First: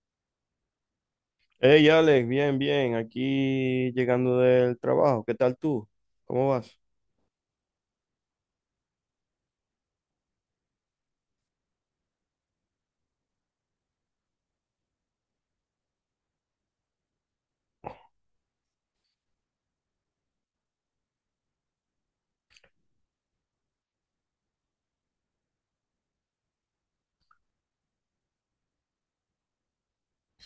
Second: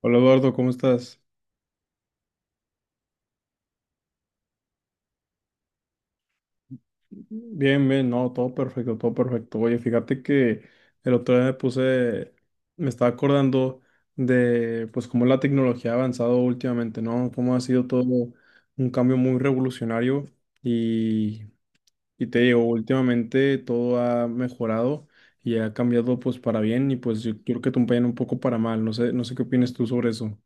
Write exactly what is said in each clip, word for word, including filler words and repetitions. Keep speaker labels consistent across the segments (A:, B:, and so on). A: Hola Eduardo, ¿cómo estás?
B: Hey Alex, bien, bien, aquí llegando del trabajo, ¿qué tal tú? ¿Cómo vas?
A: Bien, bien, no, todo perfecto, todo perfecto. Oye, fíjate que el otro día me puse, me estaba acordando de pues cómo la tecnología ha avanzado últimamente, ¿no? Cómo ha sido todo un cambio muy revolucionario y, y te digo, últimamente todo ha mejorado y ha cambiado pues para bien y pues yo creo que también un poco para mal. No sé, no sé qué opinas tú sobre eso.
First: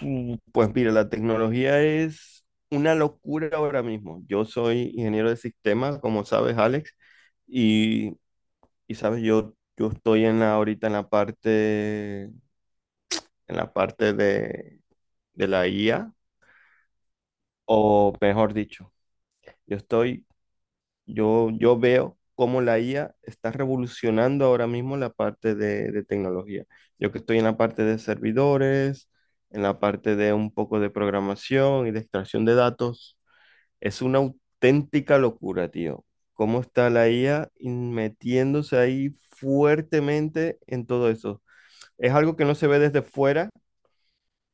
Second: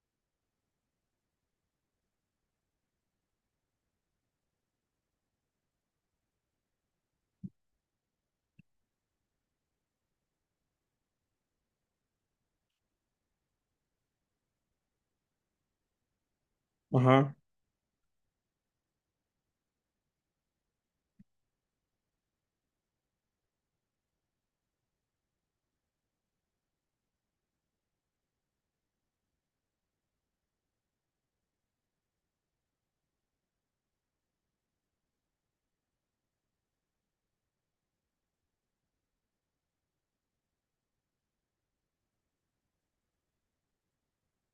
B: Mm, pues mira, la tecnología es una locura ahora mismo. Yo soy ingeniero de sistemas, como sabes, Alex, y, y sabes, yo, yo estoy en la, ahorita en la parte, en la parte de, de la I A,
A: Ajá.
B: o mejor dicho, yo estoy. Yo, yo veo cómo la I A está revolucionando ahora mismo la parte de, de tecnología. Yo que estoy en la parte de servidores, en la parte de un poco de programación y de extracción de datos, es una auténtica locura, tío. Cómo está la I A in- metiéndose ahí fuertemente en todo eso. Es algo que no se ve desde fuera,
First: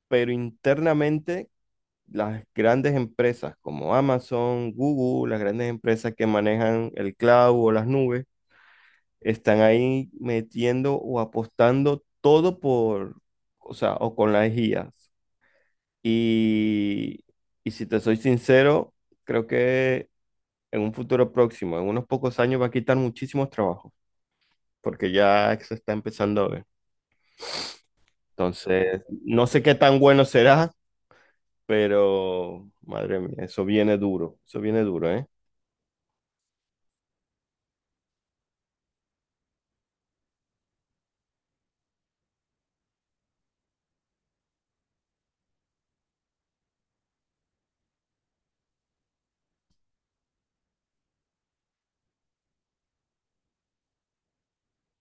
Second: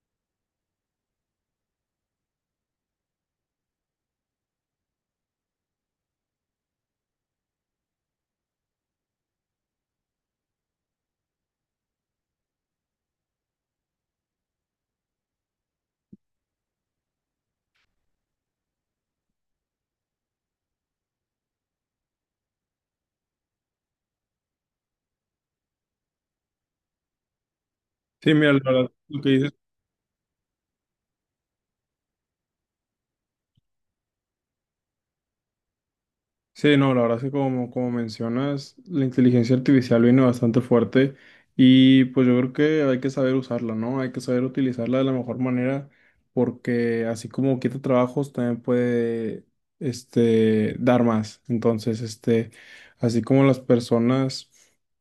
B: pero internamente las grandes empresas como Amazon, Google, las grandes empresas que manejan el cloud o las nubes, están ahí metiendo o apostando todo por, o sea, o con las I As. Y, y si te soy sincero, creo que en un futuro próximo, en unos pocos años, va a quitar muchísimos trabajos, porque ya se está empezando a ver.
A: Sí, mira, la verdad,
B: Entonces,
A: lo que
B: no
A: dices.
B: sé qué tan bueno será, pero madre mía, eso viene duro, eso viene duro, ¿eh?
A: Sí, no, la verdad es que como, como mencionas, la inteligencia artificial viene bastante fuerte y pues yo creo que hay que saber usarla, ¿no? Hay que saber utilizarla de la mejor manera porque así como quita trabajos, también puede, este, dar más. Entonces, este, así como las personas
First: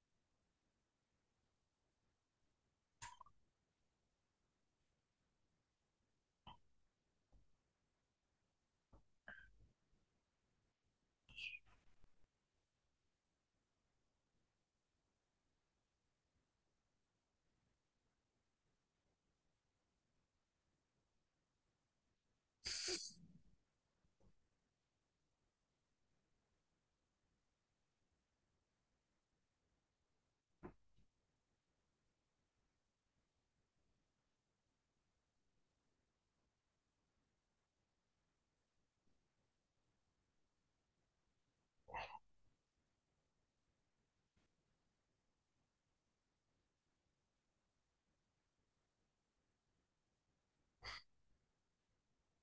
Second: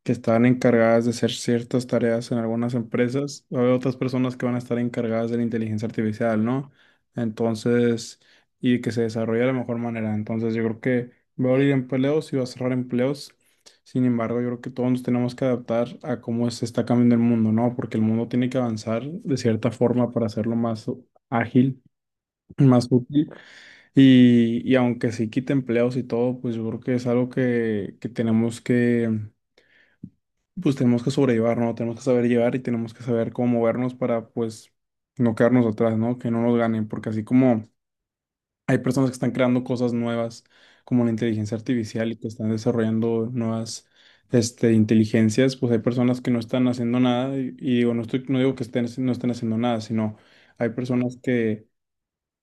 A: que están encargadas de hacer ciertas tareas en algunas empresas, va a haber otras personas que van a estar encargadas de la inteligencia artificial, ¿no? Entonces, y que se desarrolle de la mejor manera. Entonces, yo creo que... va a abrir empleos y va a cerrar empleos. Sin embargo, yo creo que todos nos tenemos que adaptar a cómo se está cambiando el mundo, ¿no? Porque el mundo tiene que avanzar de cierta forma para hacerlo más ágil, más útil. Y, y aunque sí quite empleos y todo, pues yo creo que es algo que, que tenemos que, pues tenemos que sobrellevar, ¿no? Tenemos que saber llevar y tenemos que saber cómo movernos para, pues, no quedarnos atrás, ¿no? Que no nos ganen, porque así como... hay personas que están creando cosas nuevas, como la inteligencia artificial, y que están desarrollando nuevas, este, inteligencias. Pues hay personas que no están haciendo nada, y, y digo, no estoy, no digo que estén, no estén haciendo nada, sino hay personas que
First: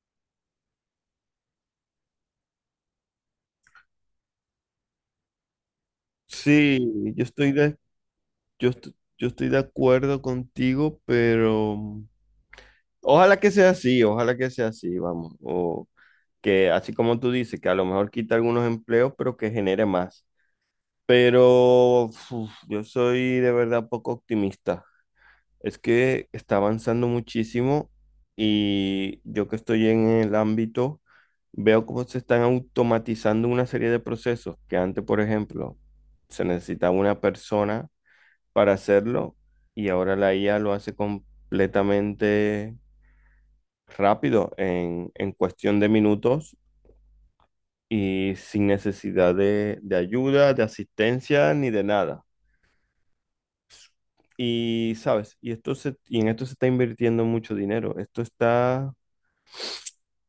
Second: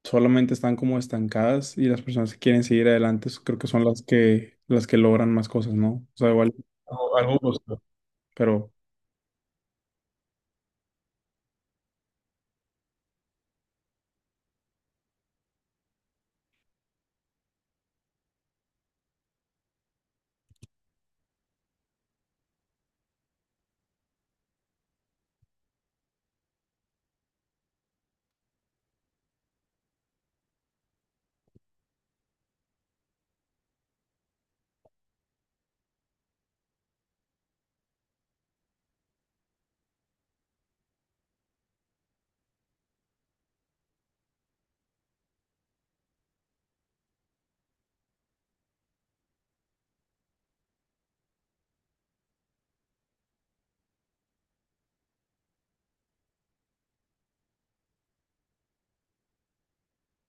A: solamente están como estancadas y las personas que quieren seguir adelante s- creo que son las que, las que logran más cosas, ¿no? O sea, igual
B: Sí,
A: algo,
B: yo
A: algo
B: estoy de,
A: justo,
B: yo,
A: pero
B: est- yo estoy de acuerdo contigo, pero mm, ojalá que sea así, ojalá que sea así, vamos. O que así como tú dices, que a lo mejor quita algunos empleos, pero que genere más. Pero uf, yo soy de verdad poco optimista. Es que está avanzando muchísimo y yo que estoy en el ámbito, veo cómo se están automatizando una serie de procesos que antes, por ejemplo, se necesitaba una persona para hacerlo y ahora la I A lo hace completamente rápido en, en cuestión de minutos y sin necesidad de, de ayuda, de asistencia ni de nada. Y sabes, y esto se, y en esto se está invirtiendo mucho dinero. Esto está,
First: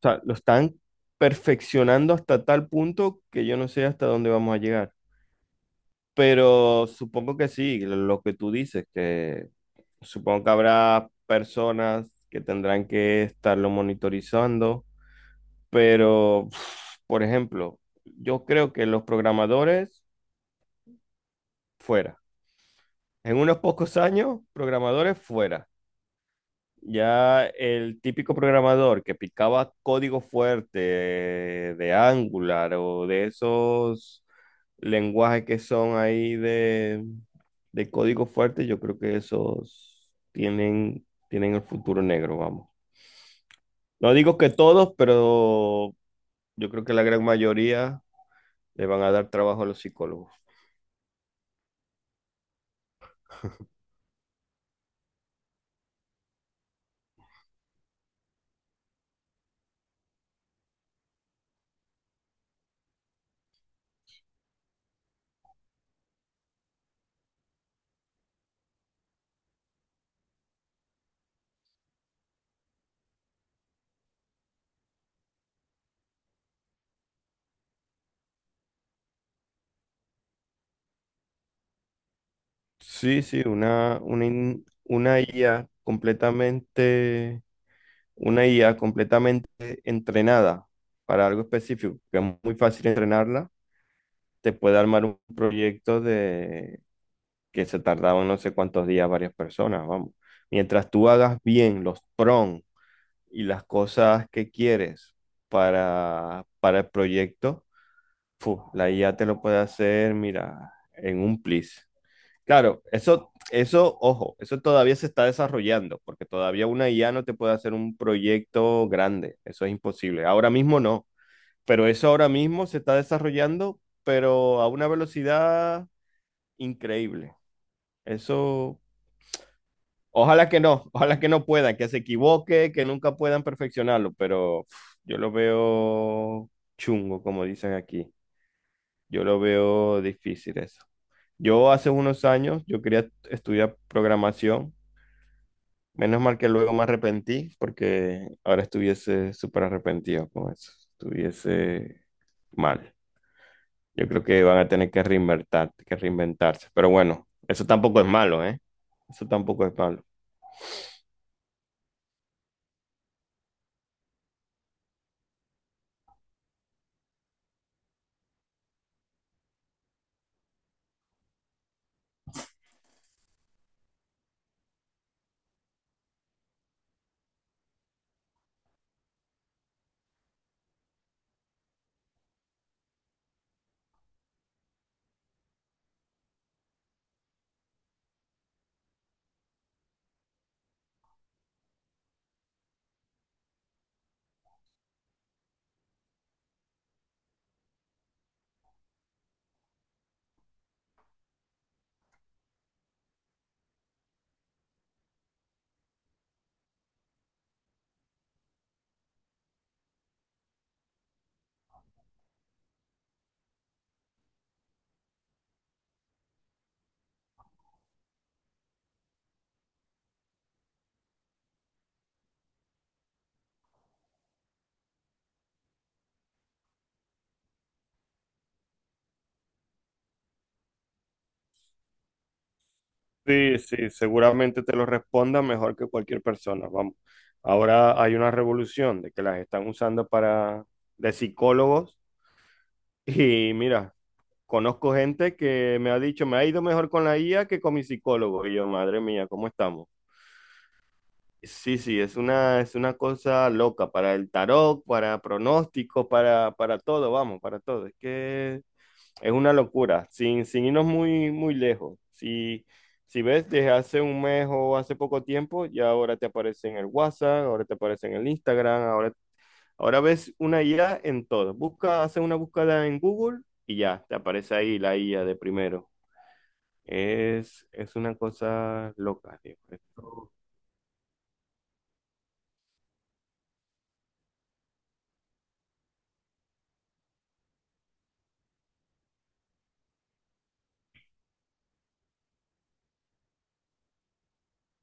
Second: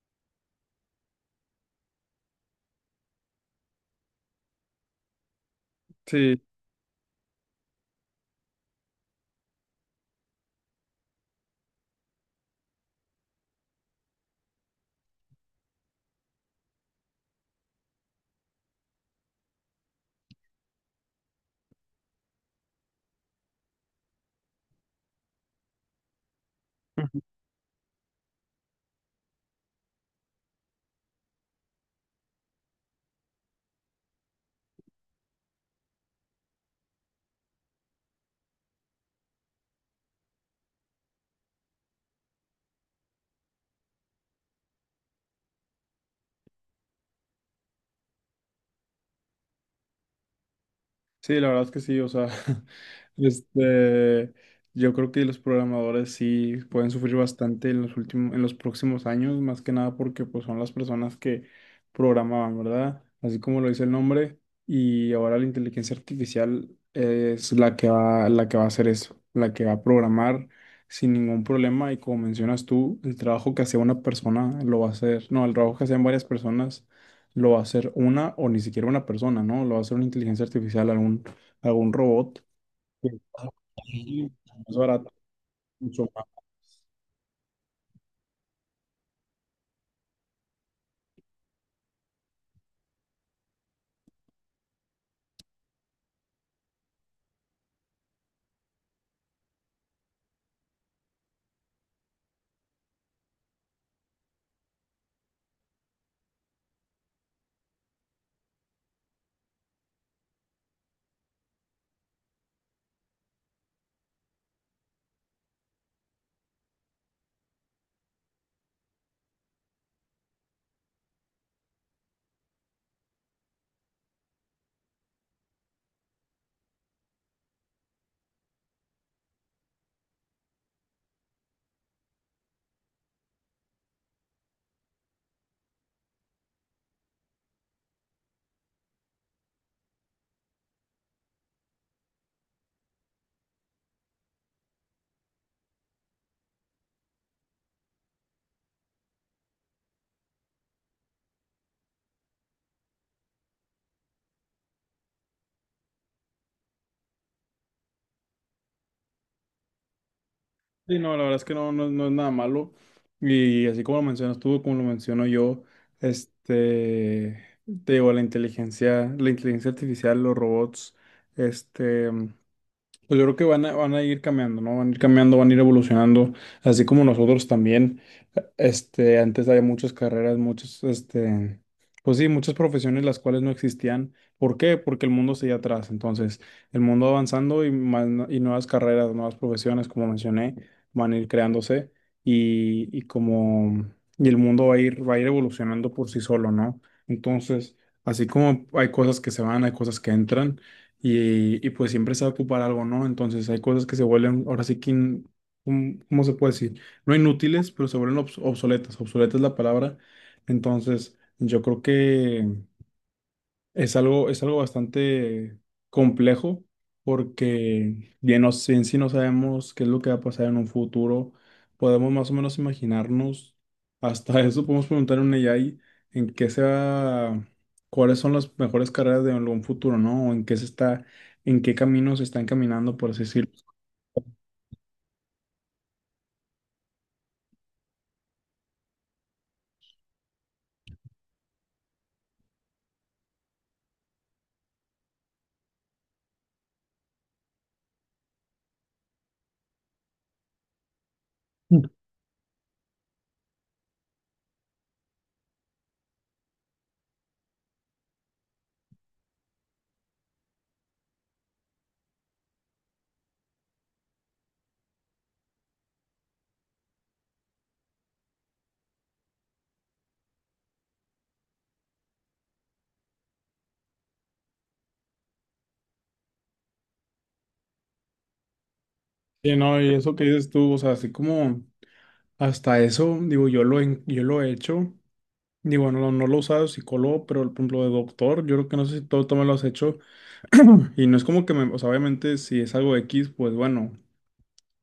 B: o sea, lo están perfeccionando hasta tal punto que yo no sé hasta dónde vamos a llegar.
A: sí.
B: Pero supongo que sí, lo lo que tú dices, que supongo que habrá personas que tendrán que estarlo monitorizando, pero, uf, por ejemplo, yo creo que los programadores fuera. En unos pocos años, programadores fuera. Ya el típico programador que picaba código fuerte de Angular o de esos lenguajes que son ahí de, de código fuerte, yo creo que esos tienen, tienen el futuro negro, vamos. No digo que todos, pero yo creo que la gran mayoría le van a dar trabajo a los psicólogos.
A: Sí, la verdad es que sí, o sea, este, yo creo que los programadores sí pueden sufrir bastante en los últimos, en los próximos años, más que nada porque pues son las personas que programaban, ¿verdad? Así como lo dice el nombre, y ahora la inteligencia artificial es la que va, la que va a hacer eso, la que va a programar sin ningún problema, y como mencionas tú, el trabajo que hacía una persona lo va a hacer, no, el trabajo que hacían varias personas lo va a hacer una o ni siquiera una persona, ¿no? Lo va a hacer una inteligencia artificial, algún, algún robot. Que
B: Sí, sí, una, una,
A: sí, es
B: in-
A: más barato,
B: una I A
A: mucho más.
B: completamente, una I A completamente entrenada para algo específico, que es muy fácil entrenarla, te puede armar un proyecto de que se tardaban no sé cuántos días varias personas, vamos. Mientras tú hagas bien los prompts y las cosas que quieres para, para el proyecto, fu, la I A te lo puede hacer, mira, en un plis. Claro, eso, eso, ojo, eso todavía se está desarrollando, porque todavía una I A no te puede hacer un proyecto grande, eso es imposible. Ahora mismo no, pero eso ahora mismo se está desarrollando, pero a una velocidad increíble. Eso, ojalá que no, ojalá que no puedan, que se equivoque, que nunca puedan perfeccionarlo, pero uf, yo lo veo chungo, como dicen aquí. Yo lo veo difícil eso. Yo hace unos años, yo quería estudiar programación. Menos mal que luego me arrepentí, porque ahora estuviese súper arrepentido con eso. Estuviese mal. Yo creo que van a tener que reinventar, que reinventarse. Pero bueno, eso tampoco es malo, ¿eh? Eso tampoco es malo.
A: Sí, no, la verdad es que no, no, no es nada malo. Y así como lo mencionas tú, como lo menciono yo, este, te digo, la inteligencia, la inteligencia artificial, los robots, este, pues yo creo que van a, van a ir cambiando, ¿no? Van a ir cambiando, van a ir evolucionando, así como nosotros también. Este, antes había muchas carreras, muchas, este, pues sí, muchas profesiones las cuales no existían. ¿Por qué? Porque el mundo seguía atrás. Entonces, el mundo avanzando y más, no- y nuevas carreras, nuevas profesiones, como mencioné, van a ir creándose y, y como, y el mundo va a ir, va a ir evolucionando por sí solo, ¿no? Entonces, así como hay cosas que se van, hay cosas que entran y, y pues siempre se va a ocupar algo, ¿no? Entonces hay cosas que se vuelven, ahora sí que, in- ¿cómo cómo se puede decir? No inútiles, pero se vuelven obs- obsoletas, obsoleta es la palabra. Entonces, yo creo que es algo, es algo bastante complejo porque bien, no, sé- en sí no sabemos qué es lo que va a pasar en un futuro. Podemos más o menos imaginarnos, hasta eso podemos preguntar a un A I en qué se va, cuáles son las mejores carreras de algún futuro, ¿no? O en qué se está, en qué caminos se están caminando, por así decirlo.
B: Sí, sí, seguramente te lo responda mejor que cualquier persona. Vamos. Ahora hay una revolución de que las están usando para de psicólogos. Y mira, conozco gente que me ha dicho, me ha ido mejor con la I A que con mi psicólogo. Y yo, madre mía, ¿cómo estamos? Sí, sí, es una, es una cosa loca para el tarot, para pronósticos, para, para todo, vamos, para todo. Es que es una locura, sin, sin irnos muy, muy lejos. Si, si ves desde hace un mes o hace poco tiempo, ya ahora te aparece en el WhatsApp, ahora te aparece en el Instagram, ahora, ahora ves una I A en todo. Busca, hace una búsqueda en Google y ya, te aparece ahí la I A de primero. Es, es una cosa loca,
A: Sí,
B: tío.
A: no, y eso que dices tú, o sea, así como hasta eso, digo, yo lo, en- yo lo he hecho. Digo, no, no lo he usado de psicólogo, pero por ejemplo de doctor, yo creo que no sé si todo, tú me lo has hecho. Y no es como que me, o sea, obviamente si es algo X, pues bueno,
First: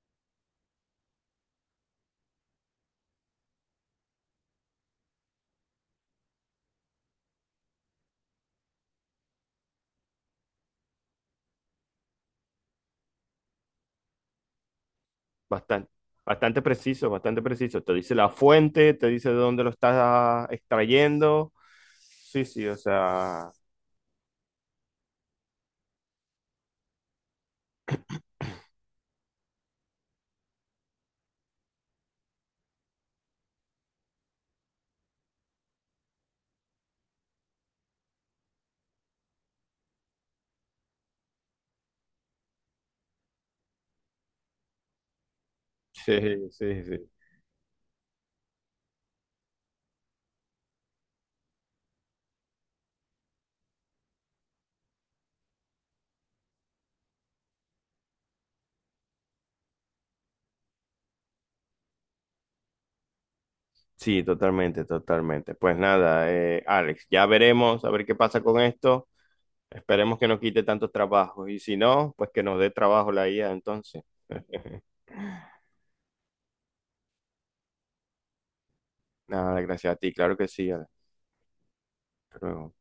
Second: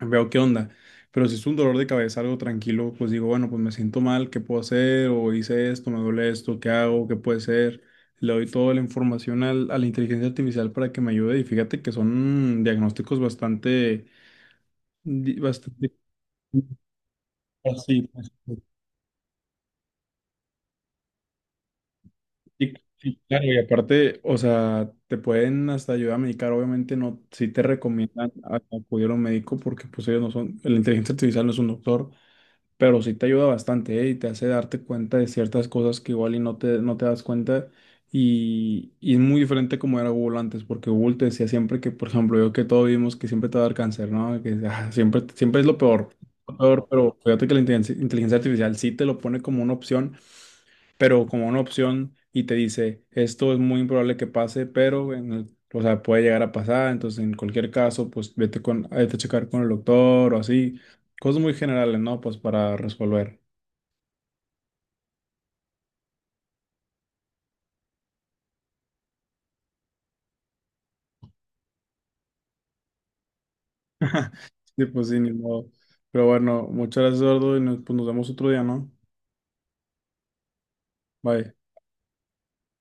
A: veo qué onda. Pero si es un dolor de cabeza, algo tranquilo, pues digo, bueno, pues me siento mal, ¿qué puedo hacer? O hice esto, me duele esto, ¿qué hago? ¿Qué puede ser? Le doy toda la información al- a la inteligencia artificial para que me ayude. Y fíjate que son diagnósticos bastante, di-
B: Bastante,
A: bastante
B: bastante preciso, bastante preciso. Te
A: así,
B: dice la
A: pues.
B: fuente, te dice de dónde lo estás extrayendo. Sí, sí,
A: Sí.
B: o
A: Y claro,
B: sea,
A: y aparte, o sea, te pueden hasta ayudar a medicar, obviamente no, sí te recomiendan a- acudir a un médico porque pues ellos no son, la inteligencia artificial no es un doctor, pero sí te ayuda bastante, ¿eh? Y te hace darte cuenta de ciertas cosas que igual y no te, no te das cuenta y, y es muy diferente como era Google antes, porque Google te decía siempre que, por ejemplo, yo que todos vimos que siempre te va a dar cáncer, ¿no? Que ah, siempre, siempre es lo peor,
B: sí,
A: lo
B: sí,
A: peor,
B: sí.
A: pero fíjate que la inteligencia inteligencia artificial sí te lo pone como una opción, pero como una opción, y te dice, esto es muy improbable que pase, pero en el- o sea, puede llegar a pasar, entonces en cualquier caso, pues vete con, vete a checar con el doctor o así, cosas muy generales, ¿no? Pues para resolver.
B: Sí, totalmente, totalmente. Pues nada, eh, Alex, ya veremos a ver qué pasa con esto. Esperemos que no quite tantos trabajos y si no, pues que nos dé trabajo la I A entonces.
A: Sí, pues sí, ni modo. Pero bueno, muchas gracias, Eduardo, y nos, pues, nos vemos otro día, ¿no?
B: Nada, gracias a ti, claro que sí, Alex.
A: Bye.
B: Hasta luego.